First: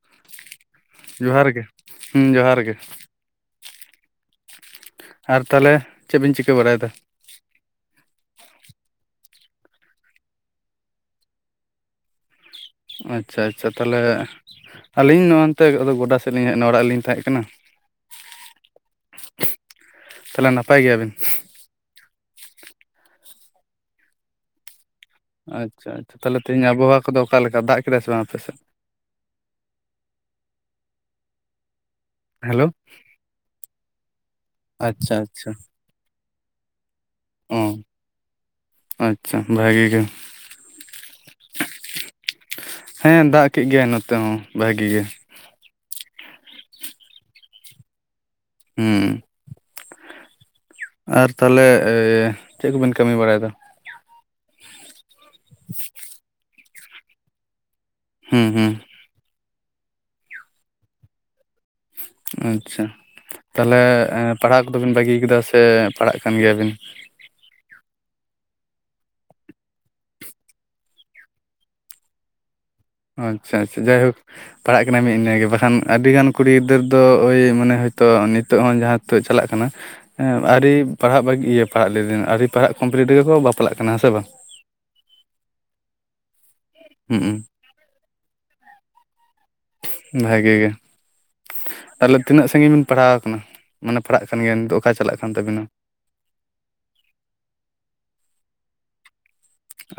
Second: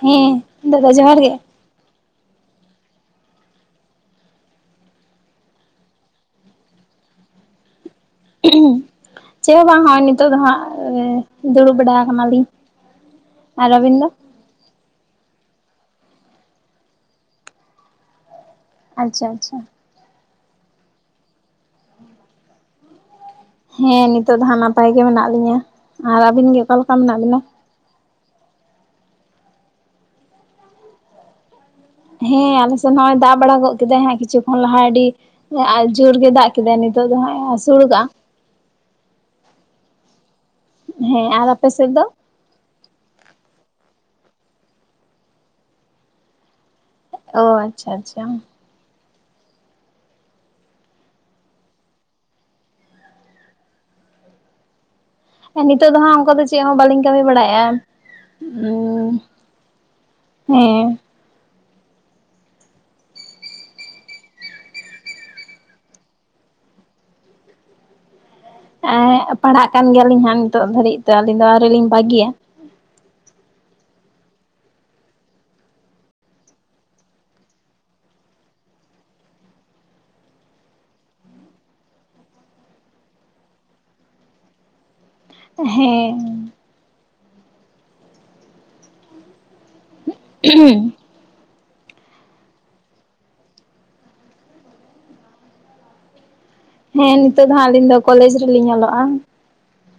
ᱦᱩᱸ ᱫᱟᱫᱟ ᱡᱚᱦᱟᱨ ᱜᱮ᱾ ᱦᱩᱸ ᱡᱚᱦᱟᱨ ᱜᱮ᱾ ᱟᱨ ᱛᱟᱦᱚᱞᱮ ᱪᱮᱫ ᱵᱤᱱ ᱪᱤᱠᱟᱹ ᱵᱟᱲᱟᱭᱫᱟ? ᱦᱩᱸ ᱩᱸ ᱪᱮᱫ ᱦᱚᱸ ᱵᱟᱝᱦᱟ ᱱᱤᱛᱚ ᱫᱚ ᱦᱟᱸᱜ ᱫᱩᱲᱩᱵ ᱵᱟᱲᱟ ᱠᱟᱱᱟᱞᱤᱧ᱾ ᱟᱪᱷᱟ ᱟᱪᱷᱟ ᱛᱟᱦᱞᱮ ᱟᱹᱞᱤᱧ ᱱᱚ-ᱚ ᱱᱚᱛᱮ ᱜᱚᱰᱟ ᱥᱮᱫ ᱞᱤᱧ ᱦᱮᱡ ᱱᱟ ᱚᱲᱟᱜ ᱨᱮ ᱞᱤᱧ ᱛᱟᱦᱮᱸ ᱠᱟᱱᱟ᱾ ᱟᱪᱪᱷᱟ ᱟᱪᱪᱷᱟ ᱾ ᱛᱟᱦᱚᱞᱮ ᱱᱟᱯᱟᱭ ᱜᱮᱭᱟ ᱵᱤᱱ? ᱦᱮᱸ ᱱᱤᱛᱚᱜ ᱫᱚ ᱦᱟᱸᱜ ᱱᱟᱯᱟᱭ ᱜᱮ ᱢᱮᱱᱟᱜ ᱞᱤᱧᱟᱹ ᱟᱪᱷᱟ ᱟᱪᱷᱟ ᱟᱨ ᱛᱟᱦᱚᱞᱮ ᱟᱹᱵᱤᱱ ᱜᱮ ᱛᱮᱦᱮᱸᱧ ᱚᱠᱟ ᱞᱮᱠᱟ ᱟᱵᱚᱦᱟᱣᱟ ᱠᱚᱫᱚ ᱢᱮᱱᱟᱜ ᱵᱤᱱᱟ ᱚᱠᱟ ᱞᱮᱠᱟ ᱫᱟᱜ ᱠᱮᱫᱟᱭ ᱥᱮ ᱵᱟᱝ ᱟᱯᱮ ᱥᱮᱫ? ᱦᱮᱸ ᱦᱮᱞᱳ ᱟᱞᱮ ᱥᱮᱫ ᱱᱚᱜ-ᱚᱭ ᱫᱟᱜ ᱵᱟᱲᱟ ᱜᱚ ᱠᱮᱫᱟᱭ ᱦᱮᱸ ᱠᱤᱪᱷᱩ ᱠᱷᱚᱱ ᱞᱟᱦᱟ ᱟᱹᱰᱤ ᱟᱪᱪᱷᱟ ᱟᱪᱪᱷᱟ ᱡᱳᱨ ᱜᱮ ᱫᱟᱜ ᱠᱮᱫᱟ ᱱᱤᱛᱚᱜ ᱫᱚ ᱦᱟᱸᱜ, ᱚᱸ ᱟᱹᱥᱩᱲ ᱠᱟᱜᱼᱟ ᱟᱪᱪᱷᱟ ᱵᱷᱟᱹᱜᱤ ᱜᱮ᱾ ᱦᱮᱸ, ᱟᱨ ᱟᱯᱮ ᱥᱮᱫ ᱫᱚ? ᱦᱮᱸ ᱫᱟᱜ ᱠᱮᱜ ᱜᱮᱭᱟᱭ ᱱᱚᱛᱮ ᱦᱚᱸ ᱵᱷᱟᱹᱜᱤ ᱜᱮ᱾ ᱚ ᱟᱪᱪᱷᱟ ᱟᱪᱪᱷᱟ᱾ ᱦᱩᱸ ᱟᱨ ᱛᱟᱦᱚᱞᱮ ᱪᱮᱫ ᱠᱚᱵᱮᱱ ᱠᱟᱹᱢᱤ ᱵᱟᱲᱟᱭᱮᱫᱟ? ᱱᱤᱛᱚᱜ ᱫᱚ ᱦᱟᱸᱜ ᱚᱱᱠᱟ ᱫᱚ ᱪᱮᱫ ᱦᱚᱸ ᱵᱟᱹᱞᱤᱧ ᱠᱟᱹᱢᱤ ᱵᱟᱲᱟᱭᱮᱜᱼᱟ᱾ ᱦᱩᱸ ᱦᱩᱸ ᱦᱮᱸ, ᱟᱪᱷᱟ ᱛᱟᱦᱞᱮ ᱯᱟᱲᱦᱟᱜ ᱠᱚᱫᱚᱵᱤᱱ ᱵᱟᱹᱜᱤ ᱠᱮᱫᱟ ᱥᱮ ᱯᱟᱲᱦᱟᱜ ᱠᱟᱱ ᱜᱮᱭᱟᱵᱤᱱ? ᱮᱸ ᱯᱟᱲᱦᱟᱜ ᱠᱟᱱ ᱜᱮᱭᱟᱞᱤᱧ ᱦᱟᱸᱜ ᱱᱤᱛᱚᱜ ᱫᱷᱟᱹᱵᱤᱡ ᱛᱮ ᱟᱹᱞᱤᱧ ᱫᱚ ᱟᱹᱣᱨᱤ ᱞᱤᱧ ᱵᱟᱹᱜᱤᱭᱟ ᱾ ᱟᱪᱪᱷᱟ ᱟᱪᱷᱟ ᱡᱟᱭᱦᱳᱠ, ᱯᱟᱲᱦᱟᱜ ᱠᱟᱱᱟᱭ ᱢᱤᱫ ᱤᱱᱟᱹᱜᱮ ᱵᱟᱠᱷᱟᱱ ᱟᱹᱰᱤᱜᱟᱱ ᱠᱩᱲᱤ ᱜᱤᱫᱟᱹᱨ ᱫᱚ ᱳᱭ ᱢᱟᱱᱮ ᱦᱳᱭᱛᱳ ᱱᱤᱛᱚᱜ ᱦᱚᱸ ᱡᱟᱦᱟᱸ ᱱᱤᱛᱚᱜ ᱪᱟᱞᱟᱜ ᱠᱟᱱᱟ, ᱦᱮᱸ ᱟᱹᱰᱤ ᱯᱟᱲᱦᱟᱜ ᱵᱟᱹᱜ ᱤᱭᱟᱹ ᱯᱟᱲᱦᱟᱜ ᱞᱮᱫᱟᱹᱧ ᱟᱹᱰᱤ ᱯᱟᱲᱦᱟᱜ ᱠᱚᱢᱯᱞᱤᱴ ᱨᱮᱜᱮ ᱠᱚ ᱵᱟᱯᱞᱟᱜ ᱠᱟᱱᱟ ᱦᱮᱸ ᱥᱮ ᱵᱟᱝ? ᱦᱮᱸ, ᱦᱩᱸ ᱩᱸ ᱵᱷᱟᱜᱮ ᱜᱮ, ᱦᱮᱸ ᱛᱟᱦᱚᱞᱮ ᱛᱤᱱᱟᱹᱜ ᱥᱟᱺᱜᱤᱧ ᱵᱤᱱ ᱯᱟᱲᱦᱟᱣ ᱠᱟᱱᱟ, ᱢᱟᱱᱮ ᱯᱟᱲᱦᱟᱜ ᱠᱟᱱ ᱜᱮᱭᱟ ᱱᱤᱛᱚᱜ ᱚᱠᱟ ᱪᱟᱞᱟᱜ ᱠᱟᱱ ᱛᱟᱹᱵᱤᱱᱟ? ᱦᱮᱸ ᱱᱤᱛᱚᱜ ᱫᱚ ᱦᱟᱸᱜ ᱟᱹᱞᱤᱧ ᱫᱚ ᱠᱚᱞᱮᱡᱽ ᱨᱮᱞᱤᱧ ᱚᱞᱚᱜᱼᱟ ᱾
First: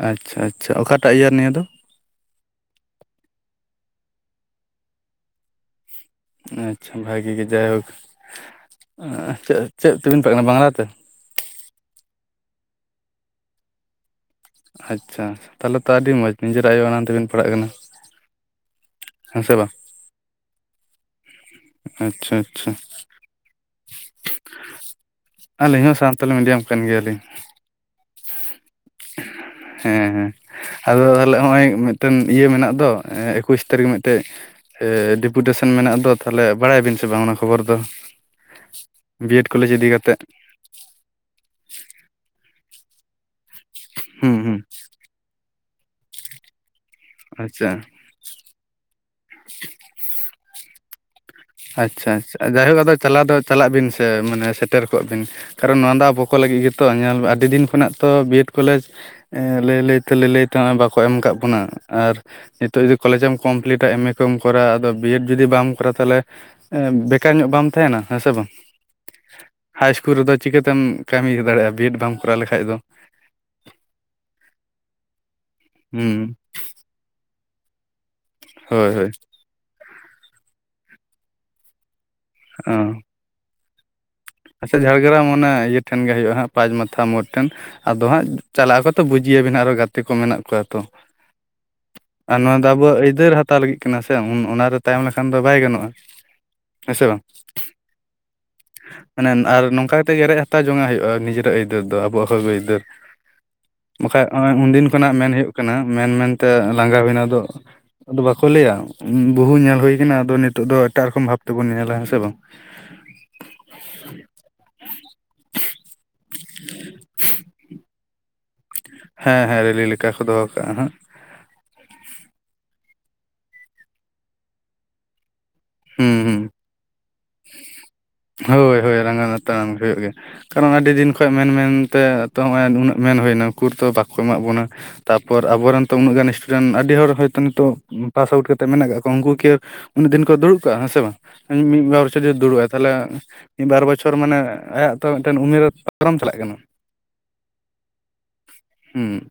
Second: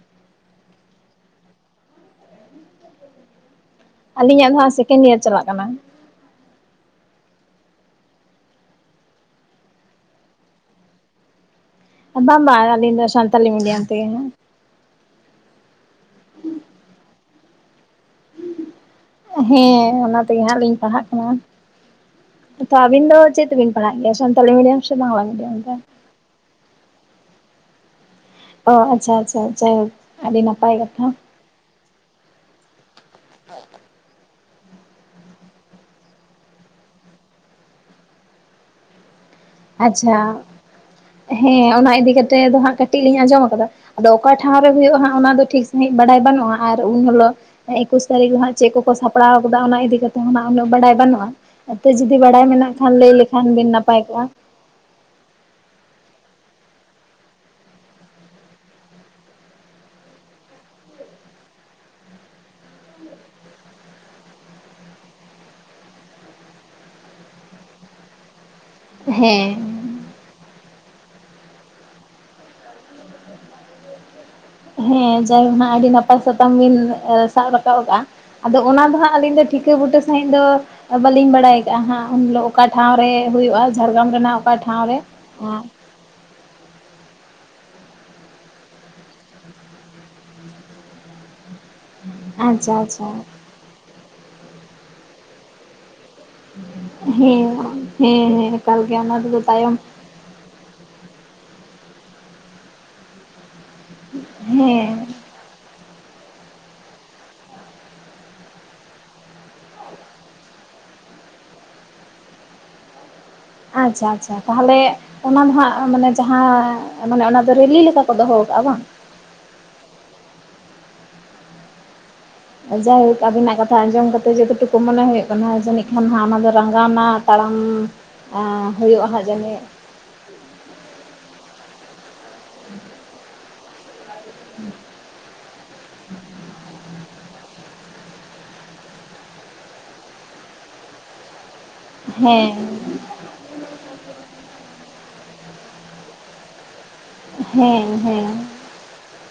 ᱟᱪᱪᱷᱟ ᱟᱪᱪᱷᱟ ᱚᱠᱟᱴᱟᱜ ᱤᱭᱟᱨ ᱱᱤᱭᱟᱹ ᱫᱚ? ᱟᱞᱤᱧᱟᱜ ᱫᱚ ᱦᱟᱸᱜ ᱥᱮᱠᱮᱱᱰ ᱤᱭᱟᱨ ᱪᱟᱞᱟᱜ ᱠᱟᱱᱟ ᱾ ᱟᱪᱪᱷᱟ ᱵᱷᱟᱜᱤ ᱜᱮ, ᱡᱟᱭᱦᱳᱠ ᱪᱮᱫ ᱛᱮᱵᱤᱱ ᱯᱟᱜ ᱠᱟᱱᱟ ᱵᱟᱝᱞᱟᱛᱮ? ᱵᱟ ᱵᱟ ᱟᱞᱤᱧ ᱥᱛᱟᱞᱤ ᱢᱤᱰᱤᱭᱟ ᱛᱮ ᱜᱮ ᱾ ᱟᱪᱪᱷᱟ ᱛᱟᱦᱚᱞᱮ ᱛᱚ ᱟᱹᱰᱤ ᱢᱚᱸᱡᱽ ᱱᱤᱡᱮᱨᱟᱜ ᱟᱭᱳ ᱟᱲᱟᱝ ᱛᱮᱵᱮᱱ ᱯᱟᱲᱦᱟᱜ ᱠᱟᱱᱟ, ᱥᱮ ᱵᱟᱝ ᱦᱮᱸ ᱚᱱᱟ ᱛᱮᱜᱮ ᱦᱟᱸᱜ ᱞᱤᱧ ᱯᱟᱲᱦᱟᱜ ᱠᱟᱱᱟ᱾ ᱟᱪᱪᱷᱟ, ᱟᱪᱪᱷᱟ ᱛᱚ ᱟᱵᱤᱱ ᱫᱚ ᱪᱮᱫ ᱛᱮᱵᱤᱱ ᱯᱟᱲᱦᱟᱜ ᱜᱮᱭᱟ ᱥᱟᱱᱛᱟᱞᱤ ᱢᱤᱰᱤᱭᱟᱢ ᱥᱮ ᱵᱟᱝᱞᱟ ᱢᱤᱰᱤᱭᱟᱢ? ᱛᱮ ᱟᱹᱞᱤᱧ ᱦᱚᱸ ᱥᱟᱱᱛᱟᱞᱤ ᱢᱤᱰᱤᱭᱟᱢ ᱾ ᱠᱟᱱ ᱜᱮᱭᱟᱞᱤᱝ ᱾ ᱚ ᱟᱪᱪᱷᱟ ᱟᱪᱪᱷᱟ ᱟᱪᱪᱷᱟ ᱟᱹᱰᱤ ᱱᱟᱯᱟᱭ ᱠᱟᱛᱷᱟ ᱾ ᱛᱟᱦᱮ ᱱᱚᱜ ᱚᱭ ᱢᱤᱫᱴᱮᱱ ᱤᱭᱟᱹ ᱢᱮᱱᱟᱜ ᱫᱚ᱾ ᱮᱠᱩᱥ ᱛᱟᱹᱨᱤᱠᱷ ᱢᱤᱫᱴᱮᱡ ᱰᱮᱯᱩᱴᱮᱥᱚᱱ ᱢᱮᱱᱟᱜ ᱫᱚ ᱾ ᱛᱟᱦᱚᱞᱮ ᱵᱟᱲᱟᱭᱟᱵᱤᱱ ᱥᱮ ᱵᱟᱝ ᱚᱱᱟ ᱠᱷᱚᱵᱚᱨ ᱫᱚ? ᱵᱤᱭᱰ ᱠᱚᱞᱮᱡᱽ ᱤᱫᱤ ᱟᱪᱪᱷᱟ, ᱠᱟᱛᱮᱫ ᱦᱮᱸ ᱚᱱᱟ ᱤᱫᱤ ᱠᱟᱛᱮᱜ ᱫᱚ ᱦᱟᱜ ᱠᱟᱹᱴᱤᱡ ᱠᱟᱹᱴᱤᱡ ᱞᱤᱧ ᱟᱸᱡᱚᱢ ᱟᱠᱟᱫᱟ, ᱟᱫᱚ ᱚᱠᱟ ᱦᱩᱸ ᱴᱷᱟᱶ ᱦᱩᱸ ᱨᱮ ᱦᱩᱭᱩᱜᱼᱟᱜ ᱚᱱᱟ ᱫᱚ ᱴᱷᱤᱠ ᱥᱟᱹᱦᱤᱡ ᱵᱟᱰᱟᱭ ᱵᱟᱹᱱᱩᱜᱼᱟ᱾ ᱟᱨ ᱩᱱ ᱦᱤᱞᱚᱜᱜ ᱟᱪᱪᱷᱟ ᱮᱠᱩᱥ ᱛᱟᱹᱨᱤᱠᱷ ᱦᱟᱸᱜ ᱪᱮᱫ ᱠᱚᱠᱚ ᱥᱟᱯᱲᱟᱣ ᱟᱠᱟᱫᱟ ᱚᱱᱟ ᱤᱫᱤ ᱠᱟᱛᱮ ᱦᱚᱸ ᱩᱱᱟᱹᱜ ᱵᱟᱰᱟᱭ ᱵᱟᱹᱱᱩᱜᱼᱟ ᱾ ᱟᱪᱪᱷᱟ ᱟᱪᱪᱷᱟ ᱡᱟᱭᱦᱳᱠ ᱟᱫᱚ ᱪᱟᱞᱟᱣ ᱫᱚ ᱞᱮᱠᱷᱟᱱ ᱪᱟᱞᱟᱜ ᱵᱤᱱ ᱱᱟᱯᱟᱭ ᱥᱮ ᱠᱚᱜᱼᱟ ᱢᱟᱱᱮ, ᱥᱮᱴᱮᱨ ᱠᱚᱜ ᱵᱤᱱ ᱠᱟᱨᱚᱱ ᱱᱚᱣᱟ ᱫᱚ ᱟᱵᱚ ᱠᱚ ᱞᱟᱹᱜᱤᱫ ᱜᱮᱛᱚ, ᱧᱮᱞ ᱟᱹᱰᱤ ᱫᱤᱱ ᱠᱷᱚᱱᱟᱜ ᱛᱚ ᱵᱤ ᱮᱰ ᱠᱚᱞᱮᱡᱽ ᱞᱟᱹᱭ ᱞᱟᱹᱭ ᱛᱮ ᱞᱟᱹᱭ ᱛᱮ ᱱᱚᱜᱼᱚᱭ ᱵᱟᱠᱚ ᱮᱢ ᱠᱟᱫ ᱵᱚᱱᱟ, ᱟᱨ ᱱᱤᱛᱚᱜ ᱡᱩᱫᱤ ᱠᱚᱞᱮᱡᱮᱢ ᱠᱚᱢᱯᱞᱤᱴᱟ ᱮᱢ ᱮ ᱠᱚᱢ ᱠᱚᱨᱟᱣᱟ ᱟᱫᱚ ᱵᱤᱮᱰ ᱡᱩᱫᱤ ᱵᱟᱢ ᱠᱚᱨᱟᱣᱟ ᱛᱟᱦᱚᱞᱮ ᱮᱸ ᱵᱮᱠᱟᱨ ᱧᱚᱜ ᱵᱟᱢ ᱛᱟᱦᱮᱱᱟ, ᱦᱮᱸ ᱥᱮ ᱵᱟᱝ? ᱦᱮᱸ᱾ ᱦᱟᱭ ᱤᱥᱠᱩᱞ ᱨᱮᱫᱚ ᱪᱤᱠᱟᱹᱛᱮᱢ ᱠᱟᱹᱢᱤ ᱫᱟᱲᱮᱭᱟᱜᱼᱟ ᱵᱤᱭᱮᱰ ᱵᱟᱢ ᱠᱚᱨᱟᱣ ᱞᱮᱠᱷᱟᱡ ᱫᱚ ᱾ ᱦᱮᱸ ᱡᱟᱭᱦᱳ ᱦᱜ ᱟᱹᱰᱤ ᱱᱟᱯᱟᱭ ᱦᱩᱸ ᱥᱟᱛᱟᱢ ᱵᱤᱱ ᱥᱟᱵ ᱨᱟᱠᱟᱵ ᱟᱠᱟᱜᱼᱟ, ᱟᱫᱚ ᱚᱱᱟ ᱦᱳᱭ ᱫᱚ ᱦᱳᱭ ᱦᱟᱸᱜ ᱟᱹᱞᱤᱧ ᱫᱚ ᱴᱷᱤᱠᱟᱹ ᱵᱩᱴᱟᱹ ᱥᱟᱺᱦᱤᱡ ᱫᱚ ᱵᱟᱟᱹᱞᱤᱧ ᱵᱟᱲᱟᱭ ᱟᱠᱟᱟᱜᱼᱟ ᱦᱟᱸᱜ ᱩᱱ ᱦᱤᱞᱳᱜ ᱚᱠᱟ ᱚ ᱴᱷᱟᱶ ᱨᱮ ᱦᱩᱭᱩᱜᱼᱟ, ᱡᱷᱟᱲᱜᱨᱟᱢ ᱨᱮᱱᱟᱜ ᱚᱠᱟ ᱟᱪᱪᱷᱟ ᱴᱷᱟᱶ ᱨᱮ ᱡᱷᱟᱲᱜᱨᱟᱢ ᱚᱱᱮ ᱤᱭᱟᱹ ᱴᱷᱮᱱ ᱜᱮ ᱦᱩᱭᱩᱜᱼᱟ ᱦᱜ ᱯᱟᱸᱪ ᱢᱟᱛᱷᱟ ᱢᱳᱲ ᱴᱷᱮᱱ ᱾ ᱟᱫᱚ ᱦᱟᱸᱜ ᱪᱟᱞᱟᱜ ᱟᱠᱚ ᱛᱚ ᱵᱩᱡᱤᱭᱟᱵᱤᱱ ᱟᱨᱚ ᱜᱟᱛᱮ ᱠᱚ ᱢᱮᱱᱟᱜ ᱠᱚᱣᱟ ᱛᱚ ᱾ ᱟᱨ ᱱᱚᱣᱟ ᱫᱚ ᱟᱪᱪᱷᱟ ᱟᱵᱚᱣᱟᱜ ᱟᱪᱪᱷᱟ ᱟᱹᱭᱫᱟᱹᱨ ᱦᱟᱛᱟᱣ ᱞᱟᱹᱜᱤᱫ ᱠᱟᱱᱟ ᱥᱮ ᱾ ᱚᱱᱟᱨᱮ ᱛᱟᱭᱚᱢ ᱞᱮᱠᱷᱟᱱ ᱫᱚ ᱵᱟᱭ ᱜᱟᱱᱚᱜᱼᱟ ᱾ ᱦᱮᱸ ᱦᱮᱸ ᱦᱮᱸ ᱾ ᱢᱟᱱᱮ ᱟᱨ ᱱᱚᱝᱠᱟ ᱠᱟᱛᱮᱜ ᱜᱮ ᱨᱮᱡ ᱦᱟᱛᱟᱣ ᱡᱚᱝᱟᱜ ᱦᱩᱭᱩᱜᱼᱟ ᱱᱤᱡᱮᱨᱟᱜ ᱟᱹᱭᱫᱟᱹᱨ ᱫᱚ ᱟᱵᱚᱣᱟᱜ ᱦᱚᱜ ᱟᱹᱭᱫᱟᱹᱨ ᱾ ᱵᱟᱠᱷᱟᱡ ᱱᱚᱜᱼᱚᱭ ᱩᱱᱫᱤᱱ ᱦᱮᱸ ᱠᱷᱚᱱᱟᱜ ᱢᱮᱱ ᱦᱩᱭᱩᱜ ᱠᱟᱱᱟ ᱢᱮᱱ ᱢᱮᱱᱛᱮ ᱞᱟᱸᱜᱟ ᱦᱩᱭᱱᱟ ᱟᱫᱚ ᱟᱫᱚ ᱵᱟᱠᱚ ᱞᱟᱹᱭᱟ ᱵᱩᱦᱩ ᱧᱮᱞ ᱦᱩᱭ ᱠᱟᱱᱟ ᱟᱫᱚ ᱱᱤᱛᱚᱜ ᱫᱚ ᱮᱴᱟᱜ ᱨᱚᱠᱚᱢ ᱵᱷᱟᱵ ᱛᱮᱵᱚᱱ ᱧᱮᱞᱟ ᱦᱮᱸ ᱥᱮ ᱵᱟᱝ? ᱟᱪᱪᱷᱟ ᱟᱪᱪᱷᱟ, ᱛᱟᱦᱚᱞᱮ ᱚᱱᱟ ᱢᱟᱦᱟᱸᱜ ᱢᱟᱱᱮ ᱡᱟᱦᱟᱸ ᱢᱟᱱᱮ ᱚᱱᱟ ᱫᱚ ᱨᱮᱞᱤ ᱞᱮᱠᱟ ᱠᱚ ᱫᱚᱦᱚ ᱠᱟᱜᱼᱟ ᱵᱟᱝ? ᱦᱮᱸ ᱦᱮᱸ ᱨᱮᱞᱤ ᱞᱮᱠᱟ ᱠᱚ ᱫᱚᱦᱚ ᱠᱟᱜᱼᱟ ᱱᱟᱦᱟᱜ᱾ ᱡᱟᱭᱦᱳᱠ ᱟᱵᱤᱱᱟᱜ ᱠᱟᱛᱷᱟ ᱟᱸᱡᱚᱢ ᱠᱟᱛᱮᱜ ᱡᱚᱛᱚ ᱴᱩᱠᱩ ᱢᱚᱱᱮ ᱦᱩᱭᱩᱜ ᱠᱟᱱᱟ ᱡᱟᱹᱱᱤᱡ ᱠᱷᱟᱱ ᱦᱩᱸ ᱦᱟᱸᱜ ᱦᱩᱸ ᱚᱱᱟ ᱫᱚ ᱨᱟᱸᱜᱟᱣᱱᱟ ᱛᱟᱲᱟᱢ ᱮᱸ ᱦᱳᱭ ᱦᱳᱭ ᱦᱩᱭᱩᱜᱼᱟ ᱦᱟᱸᱜ ᱨᱟᱸᱜᱟᱣᱱᱟ ᱡᱟᱹᱱᱤᱡ᱾ ᱛᱟᱲᱟᱢ ᱦᱩᱭᱩᱜ ᱜᱮ, ᱠᱟᱨᱚᱱ ᱟᱹᱰᱤ ᱫᱤᱱ ᱠᱷᱚᱡ ᱢᱮᱱ ᱢᱮᱱᱛᱮ ᱛᱚ ᱦᱚᱸᱜ-ᱚᱭ ᱱᱩᱱᱟᱹᱜ ᱢᱮᱱ ᱦᱩᱭᱱᱟ ᱩᱠᱩᱨ ᱛᱚ ᱵᱟᱠᱚ ᱮᱢᱟᱜ ᱵᱚᱱᱟ᱾ ᱛᱟᱯᱚᱨ ᱟᱵᱚ ᱨᱮᱱ ᱛᱚ ᱩᱱᱟᱹᱜ ᱜᱟᱱ ᱥᱴᱩᱰᱮᱱᱴ ᱟᱹᱰᱤ ᱦᱚᱲ ᱦᱚᱭᱛᱳ ᱱᱤᱛᱚᱜ ᱯᱟᱥ ᱟᱣᱩᱴ ᱠᱟᱛᱮᱜ ᱢᱮᱱᱟᱜ ᱠᱟᱜ ᱠᱚᱣᱟ ᱩᱝᱠᱩ ᱠᱤ ᱩᱱᱟᱹᱜ ᱫᱤᱱ ᱠᱚ ᱫᱩᱲᱩᱵ ᱠᱟᱜᱼᱟ ᱦᱮᱸᱥᱮ ᱵᱟᱝ? ᱢᱤᱫ ᱵᱟᱨ ᱵᱚᱪᱷᱚᱨ ᱡᱩᱫᱤ ᱦᱮᱸ ᱫᱩᱲᱩᱵᱼᱟᱭ ᱛᱟᱦᱚᱞᱮ ᱢᱤᱫ ᱵᱟᱨ ᱵᱚᱪᱷᱚᱨ ᱢᱟᱱᱮ ᱟᱭᱟᱜ ᱛᱚ ᱢᱤᱫᱴᱮᱱ ᱩᱢᱮᱨ ᱯᱚᱨᱚᱢ ᱪᱟᱞᱟᱜ ᱠᱟᱱᱟ᱾ ᱦᱮᱸ ᱦᱮᱸ᱾ ᱦᱩᱸ᱾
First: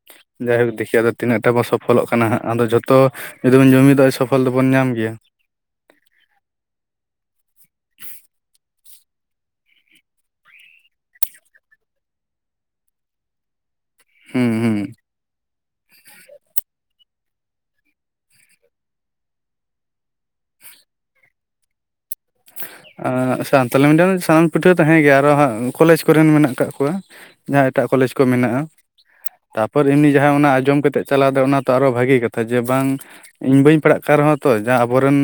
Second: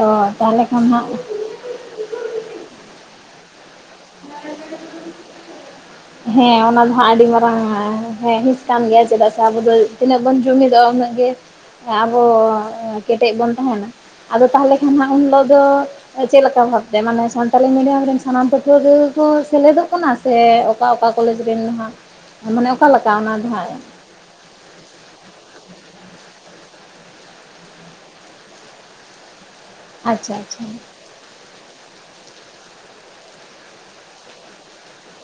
ᱚ ᱛᱟᱦᱚᱞᱮ ᱡᱟᱭᱦᱳᱠ ᱠᱷᱟᱱ ᱫᱮᱠᱷᱤ ᱟᱫᱚ ᱦᱟᱸᱜ ᱛᱤᱱᱟᱹᱜᱴᱟ ᱵᱚ ᱥᱚᱯᱷᱚᱞᱚᱜ ᱠᱟᱱᱟ ᱦᱟᱸᱜ, ᱟᱫᱚ ᱡᱚᱛᱚ ᱡᱩᱫᱤ ᱵᱚᱱ ᱡᱩᱢᱤᱫᱟ ᱥᱚᱯᱷᱚᱞ ᱫᱚᱵᱚᱱ ᱧᱟᱢ ᱜᱮᱭᱟ᱾ [unintelligible] ᱦᱮᱸ ᱚᱱᱟ ᱫᱚ ᱦᱟᱸᱜ ᱟᱹᱰᱤ ᱢᱟᱨᱟᱝ ᱦᱮᱸ ᱦᱤᱸᱥ ᱠᱟᱱ ᱜᱮᱭᱟ ᱪᱮᱫᱟᱜ ᱥᱮ ᱟᱵᱚ ᱫᱚ ᱛᱤᱱᱟᱹᱜ ᱵᱚᱱ ᱡᱩᱢᱤᱫᱚᱜᱼᱟ ᱩᱱᱟᱹᱜ ᱜᱮ ᱟᱵᱚ ᱠᱮᱴᱮᱡ ᱵᱚᱱ ᱛᱟᱦᱮᱸᱱᱟ, ᱟᱫᱚ ᱦᱩᱸ ᱛᱟᱦᱚᱞᱮ ᱦᱩᱸ ᱠᱷᱟᱱ ᱦᱟᱸᱜ ᱩᱱ ᱦᱤᱞᱳᱜ ᱫᱚ ᱠᱚ, ᱮᱸ ᱪᱮᱫ ᱞᱮᱠᱟ ᱵᱷᱟᱵᱛᱮ ᱢᱟᱱᱮ ᱥᱟᱱᱛᱟᱞᱤ ᱢᱤᱰᱤᱭᱟᱢ ᱨᱮᱱ ᱥᱟᱱᱟᱢ ᱯᱟᱹᱴᱷᱩᱣᱟᱹ ᱜᱮ ᱠᱚ ᱥᱮᱞᱮᱫᱚᱜ ᱠᱟᱱᱟ ᱥᱮ ᱚᱠᱟ ᱚᱠᱟ ᱠᱚᱞᱮᱡᱽ ᱨᱮᱱ ᱦᱟᱸᱜ ᱢᱟᱱᱮ ᱚᱠᱟ ᱞᱮᱠᱟ ᱚᱱᱟ ᱟᱸ ᱫᱚ ᱦᱟᱸᱜ ᱥᱟᱱᱛᱟᱞᱤ ᱢᱤᱰᱤᱭᱟᱢ ᱨᱮᱱ ᱥᱟᱱᱟᱢ ᱯᱟᱹᱴᱷᱩᱣᱟᱹ ᱛᱟᱦᱮᱸ ᱜᱮ, ᱟᱨᱚ ᱦᱟᱸᱜ ᱠᱚᱞᱮᱡᱽ ᱠᱚᱨᱮᱱ ᱢᱮᱱᱟᱜ ᱠᱟᱜ ᱠᱚᱣᱟ, ᱡᱟᱦᱟᱸ ᱮᱴᱟᱜ ᱠᱚᱞᱮᱡᱽ ᱠᱚ ᱢᱮᱱᱟᱜ-ᱟ᱾ ᱛᱟᱯᱚᱨ ᱮᱢᱱᱤ ᱟᱪᱪᱷᱟ ᱡᱟᱦᱟᱸ ᱚᱱᱟ ᱟᱪᱪᱷᱟ ᱟᱸᱡᱚᱢ ᱠᱟᱛᱮᱜ ᱪᱟᱞᱟᱣ ᱫᱚ ᱚᱱᱟ ᱛᱚ ᱟᱨᱚ ᱵᱷᱟᱹᱜᱤ ᱠᱟᱛᱷᱟ ᱡᱮ ᱵᱟᱝ ᱤᱧ ᱵᱟᱹᱧ ᱯᱟᱲᱦᱟᱜ ᱠᱟᱱ ᱨᱮᱦᱚᱸ ᱛᱚ ᱡᱟ ᱟᱵᱚ ᱨᱮᱱ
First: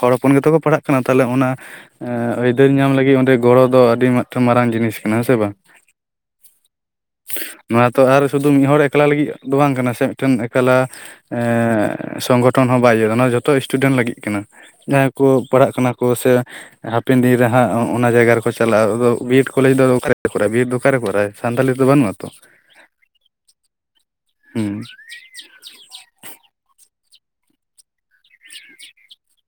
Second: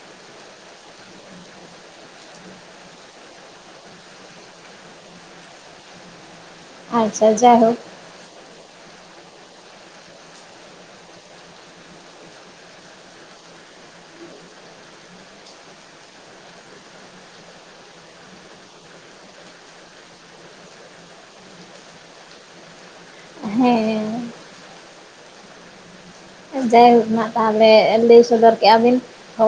ᱦᱚᱲ ᱦᱚᱯᱚᱱ ᱜᱮᱛᱚ ᱠᱚ ᱯᱟᱲᱦᱟᱜ ᱠᱟᱱᱟ ᱛᱟᱦᱚᱞᱮ ᱚᱱᱟ ᱮᱸ ᱟᱹᱭᱫᱟᱹᱨ ᱧᱟᱢ ᱞᱟᱹᱜᱤᱫ ᱚᱸᱰᱮ ᱜᱚᱲᱚ ᱫᱚ ᱟᱹᱰᱤ ᱢᱤᱫᱴᱟᱝ ᱢᱟᱨᱟᱝ ᱡᱤᱱᱤᱥ ᱠᱟᱱᱟ ᱦᱮᱸᱥᱮ ᱵᱟᱝ? ᱟᱪᱪᱷᱟ ᱡᱟᱭᱦᱳᱠ, ᱱᱚᱣᱟ ᱛᱚ ᱟᱨ ᱥᱩᱫᱩ ᱢᱤᱫ ᱦᱚᱲ ᱮᱠᱞᱟ ᱞᱟᱹᱜᱤᱫ ᱫᱚ ᱵᱟᱝ ᱠᱟᱱᱟ ᱥᱮ ᱢᱤᱫᱴᱮᱱ ᱮᱠᱟᱞᱟ ᱮᱸᱻ ᱥᱚᱝᱜᱚᱴᱷᱚᱱ ᱦᱚᱸ ᱵᱟᱭ ᱤᱭᱟᱹᱜ-ᱟ ᱚᱱᱟ ᱡᱚᱛᱚ ᱥᱴᱩᱰᱮᱱᱴ ᱞᱟᱹᱜᱤᱫ ᱠᱟᱱᱟ, ᱡᱟᱦᱟᱸᱭ ᱠᱩ ᱯᱟᱲᱦᱟᱜ ᱠᱟᱱᱟ ᱠᱚ ᱥᱮ ᱦᱟᱯᱮᱱ ᱫᱤᱱ ᱨᱮ ᱦᱟᱸᱜ ᱚᱸ ᱚᱱᱟ ᱡᱟᱭᱜᱟ ᱨᱮᱠᱚ ᱪᱟᱞᱟᱜ-ᱟ, ᱟᱫᱚ ᱵᱤᱭᱮᱰ ᱠᱚᱞᱮᱡᱽ ᱫᱚ ᱟᱫᱚ ᱚᱠᱟᱨᱮ ᱠᱚᱨᱟᱣ-ᱟ ᱵᱤᱭᱮᱰ ᱫᱚ ᱚᱠᱟ ᱨᱮ ᱠᱚᱨᱟᱭ ᱥᱟᱱᱛᱟᱞᱤ ᱫᱚ ᱵᱟᱹᱱᱩᱜ-ᱟ ᱛᱚ᱾ ᱦᱮᱸᱻ᱾ ᱦᱩᱸ᱾ [inaudible] ᱡᱟᱭᱦᱳᱠ ᱱᱟᱦᱟᱜ ᱛᱟᱦᱚᱞᱮ ᱞᱟᱹᱭ ᱥᱚᱫᱚᱨ ᱠᱮᱜ-ᱟ ᱵᱮᱱ,